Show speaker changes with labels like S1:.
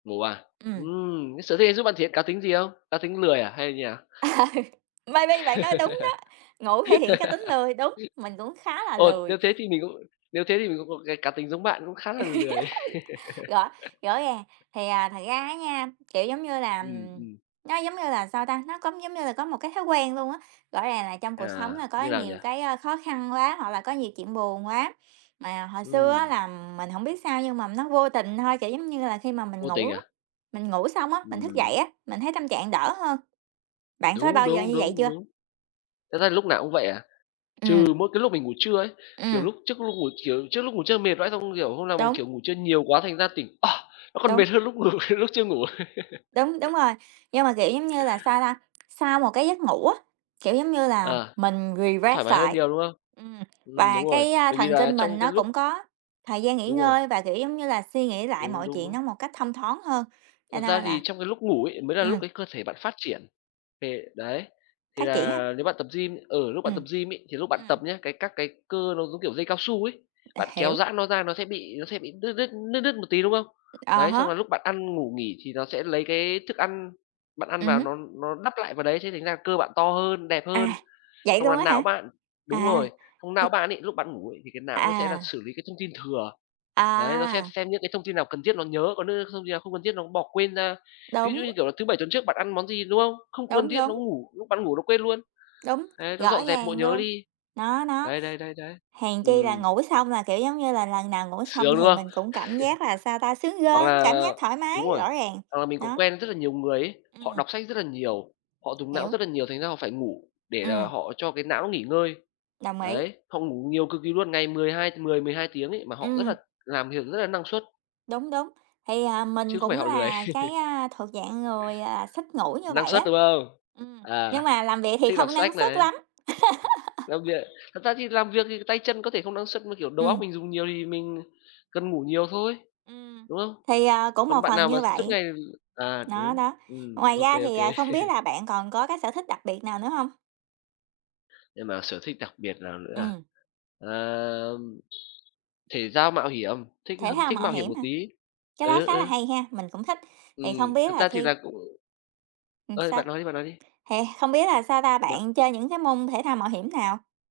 S1: Ngủ à?
S2: Ừm.
S1: Ừm, cái sở thích ấy giúp bạn thể hiện cá tính gì không? Cá tính lười, à, hay như nào?
S2: Maybe bạn nói đúng đó, ngủ thể hiện cái tính lười, đúng, mình cũng khá là
S1: Ồ!
S2: lười.
S1: Nếu thế thì mình cũng nếu thế thì mình cũng có cái cá tính giống bạn cũng khá là lười.
S2: Rõ rõ ràng. Thì, à, thật ra á nha, kiểu giống như là,
S1: Ừm, ừm.
S2: nó giống như là, sao ta, nó cũng giống như là có một cái thói quen luôn á. Rõ ràng là trong cuộc
S1: À,
S2: sống là có
S1: như nào nhỉ?
S2: nhiều cái á khó khăn quá, hoặc là có nhiều chuyện buồn quá. Mà hồi xưa á
S1: Ừm.
S2: là mình hổng biết sao nhưng mà nó vô tình thôi, kiểu giống như là, khi mà mình
S1: Vô tình
S2: ngủ
S1: à?
S2: mình ngủ xong á, mình thức
S1: Ừm.
S2: dậy á, mình thấy tâm trạng đỡ hơn. Bạn có
S1: Đúng,
S2: bao giờ
S1: đúng,
S2: như vậy
S1: đúng,
S2: chưa?
S1: đúng. Thực ra lúc nào cũng vậy à, trừ
S2: Ừm.
S1: mỗi cái lúc mình ngủ trưa ấy, kiểu,
S2: Ừm.
S1: lúc trước lúc ngủ chiều trước lúc ngủ trưa mệt vãi xong, kiểu, hôm nào bằng,
S2: Đúng.
S1: kiểu, ngủ trưa nhiều quá thành ra tỉnh, ơ! Nó còn
S2: Đúng.
S1: mệt hơn lúc ngủ lúc chưa ngủ.
S2: Đúng, đúng rồi, nhưng mà, kiểu giống như là, sao ta, sau một cái giấc ngủ á, kiểu giống như là,
S1: À,
S2: mình refresh
S1: thoải mái hơn
S2: lại.
S1: nhiều, đúng không?
S2: Ừm,
S1: Ừm,
S2: và
S1: đúng rồi.
S2: cái, a,
S1: Bởi vì
S2: thần
S1: là
S2: kinh
S1: trong
S2: mình
S1: cái
S2: nó
S1: lúc
S2: cũng có thời gian nghỉ
S1: Đúng rồi.
S2: ngơi và, kiểu giống như là, suy nghĩ lại
S1: Đúng,
S2: mọi
S1: đúng,
S2: chuyện
S1: đúng.
S2: nó một cách thông thoáng hơn, cho
S1: Thật ra
S2: nên là
S1: thì trong cái lúc ngủ ấy mới là lúc
S2: ừm.
S1: cái cơ thể bạn phát triển về đấy, thì
S2: Phát triển á?
S1: là nếu bạn tập gym ừ, lúc bạn tập
S2: Ừm,
S1: gym ấy, thì lúc bạn tập
S2: ừm.
S1: nhé, cái, các cái cơ nó giống kiểu dây cao su ấy,
S2: À,
S1: bạn kéo
S2: hiểu.
S1: giãn nó ra nó sẽ bị nó sẽ bị đứt đứt đứt đứt một tí, đúng không?
S2: Ờ
S1: Đấy, xong
S2: ha.
S1: là lúc bạn ăn, ngủ, nghỉ, thì nó sẽ lấy cái thức ăn bạn ăn
S2: Ừm
S1: vào
S2: hứm.
S1: nó nó đắp lại vào đấy, thế thành ra cơ bạn to hơn, đẹp hơn.
S2: À! Vậy
S1: Xong là
S2: luôn á
S1: não
S2: hả?
S1: bạn đúng
S2: À!
S1: rồi, xong não
S2: Ừm.
S1: bạn ấy, lúc bạn ngủ ấy thì cái não nó sẽ là
S2: À!
S1: xử lý cái thông tin thừa. Đấy, nó sẽ
S2: À!
S1: xem những cái thông tin nào cần thiết nó nhớ, có những thông tin nào không cần thiết nó bỏ quên ra. Ví dụ
S2: Đúng!
S1: như, kiểu là, thứ bảy tuần trước bạn ăn món gì, đúng không? Không cần
S2: Đúng,
S1: thiết nó
S2: đúng.
S1: ngủ, lúc bạn ngủ nó quên luôn.
S2: Đúng,
S1: Đấy, nó
S2: rõ
S1: dọn dẹp bộ
S2: ràng
S1: nhớ
S2: luôn.
S1: đi.
S2: Đó, nó
S1: Đấy, đấy, đấy, đấy.
S2: hèn chi là
S1: Ừm.
S2: ngủ xong là, kiểu giống như là, lần nào ngủ xong
S1: Sướng, đúng
S2: thì
S1: không?
S2: mình cũng cảm giác là, sao ta, sướng
S1: Hoặc
S2: rơn, cảm
S1: là
S2: giác thoải mái
S1: đúng rồi,
S2: rõ ràng,
S1: hoặc là mình có
S2: đó.
S1: quen rất là nhiều người ấy, họ
S2: Ừm.
S1: đọc sách rất là nhiều, họ dùng não rất
S2: Hiểu.
S1: là nhiều, thành ra họ phải ngủ để là
S2: Ừm.
S1: họ cho cái não nó nghỉ ngơi.
S2: Đồng ý.
S1: Đấy, họ ngủ nhiều cực kỳ luôn, ngày mười hai 10, 12 tiếng ấy mà họ rất là
S2: Ừm.
S1: làm việc rất là năng suất.
S2: Đúng, đúng. Thì, à, mình
S1: Chứ không
S2: cũng
S1: phải họ lười.
S2: là cái, a, thuộc dạng người, à, thích ngủ như
S1: Năng
S2: vậy
S1: suất,
S2: á.
S1: đúng không?
S2: Ừm, nhưng
S1: À,
S2: mà làm việc thì
S1: thích đọc
S2: không năng
S1: sách
S2: suất
S1: này.
S2: lắm.
S1: Làm việc thật ra thì làm việc thì tay chân có thể không năng suất mà, kiểu, đầu óc
S2: Ừm.
S1: mình dùng nhiều thì mình cần ngủ nhiều thôi.
S2: Ừm,
S1: Đúng không?
S2: thì, à, cũng
S1: Còn
S2: một
S1: bạn
S2: phần
S1: nào mà
S2: như
S1: suốt
S2: vậy.
S1: ngày à,
S2: Đó,
S1: đúng,
S2: đó.
S1: ừm,
S2: Ngoài
S1: ô
S2: ra
S1: kê, ô
S2: thì,
S1: kê.
S2: à, không biết là bạn còn có cái sở thích đặc biệt nào nữa hông?
S1: Nhưng mà sở thích đặc biệt nào nữa nào?
S2: Ừm.
S1: À, thể thao mạo hiểm, thích
S2: Thể
S1: hâm
S2: thao
S1: thích
S2: mạo
S1: mạo hiểm
S2: hiểm
S1: một
S2: hả?
S1: tí.
S2: Cái đó
S1: Ừ,
S2: khá là
S1: ừ.
S2: hay ha, mình cũng thích. Thì
S1: Ừm,
S2: không biết
S1: thực
S2: là
S1: ra thì
S2: khi
S1: là cũng
S2: Ừm,
S1: ờ,
S2: sao?
S1: bạn nói đi, bạn nói đi.
S2: Thì không biết là, sao ta,
S1: Bạn
S2: bạn chơi những cái môn thể thao mạo hiểm nào?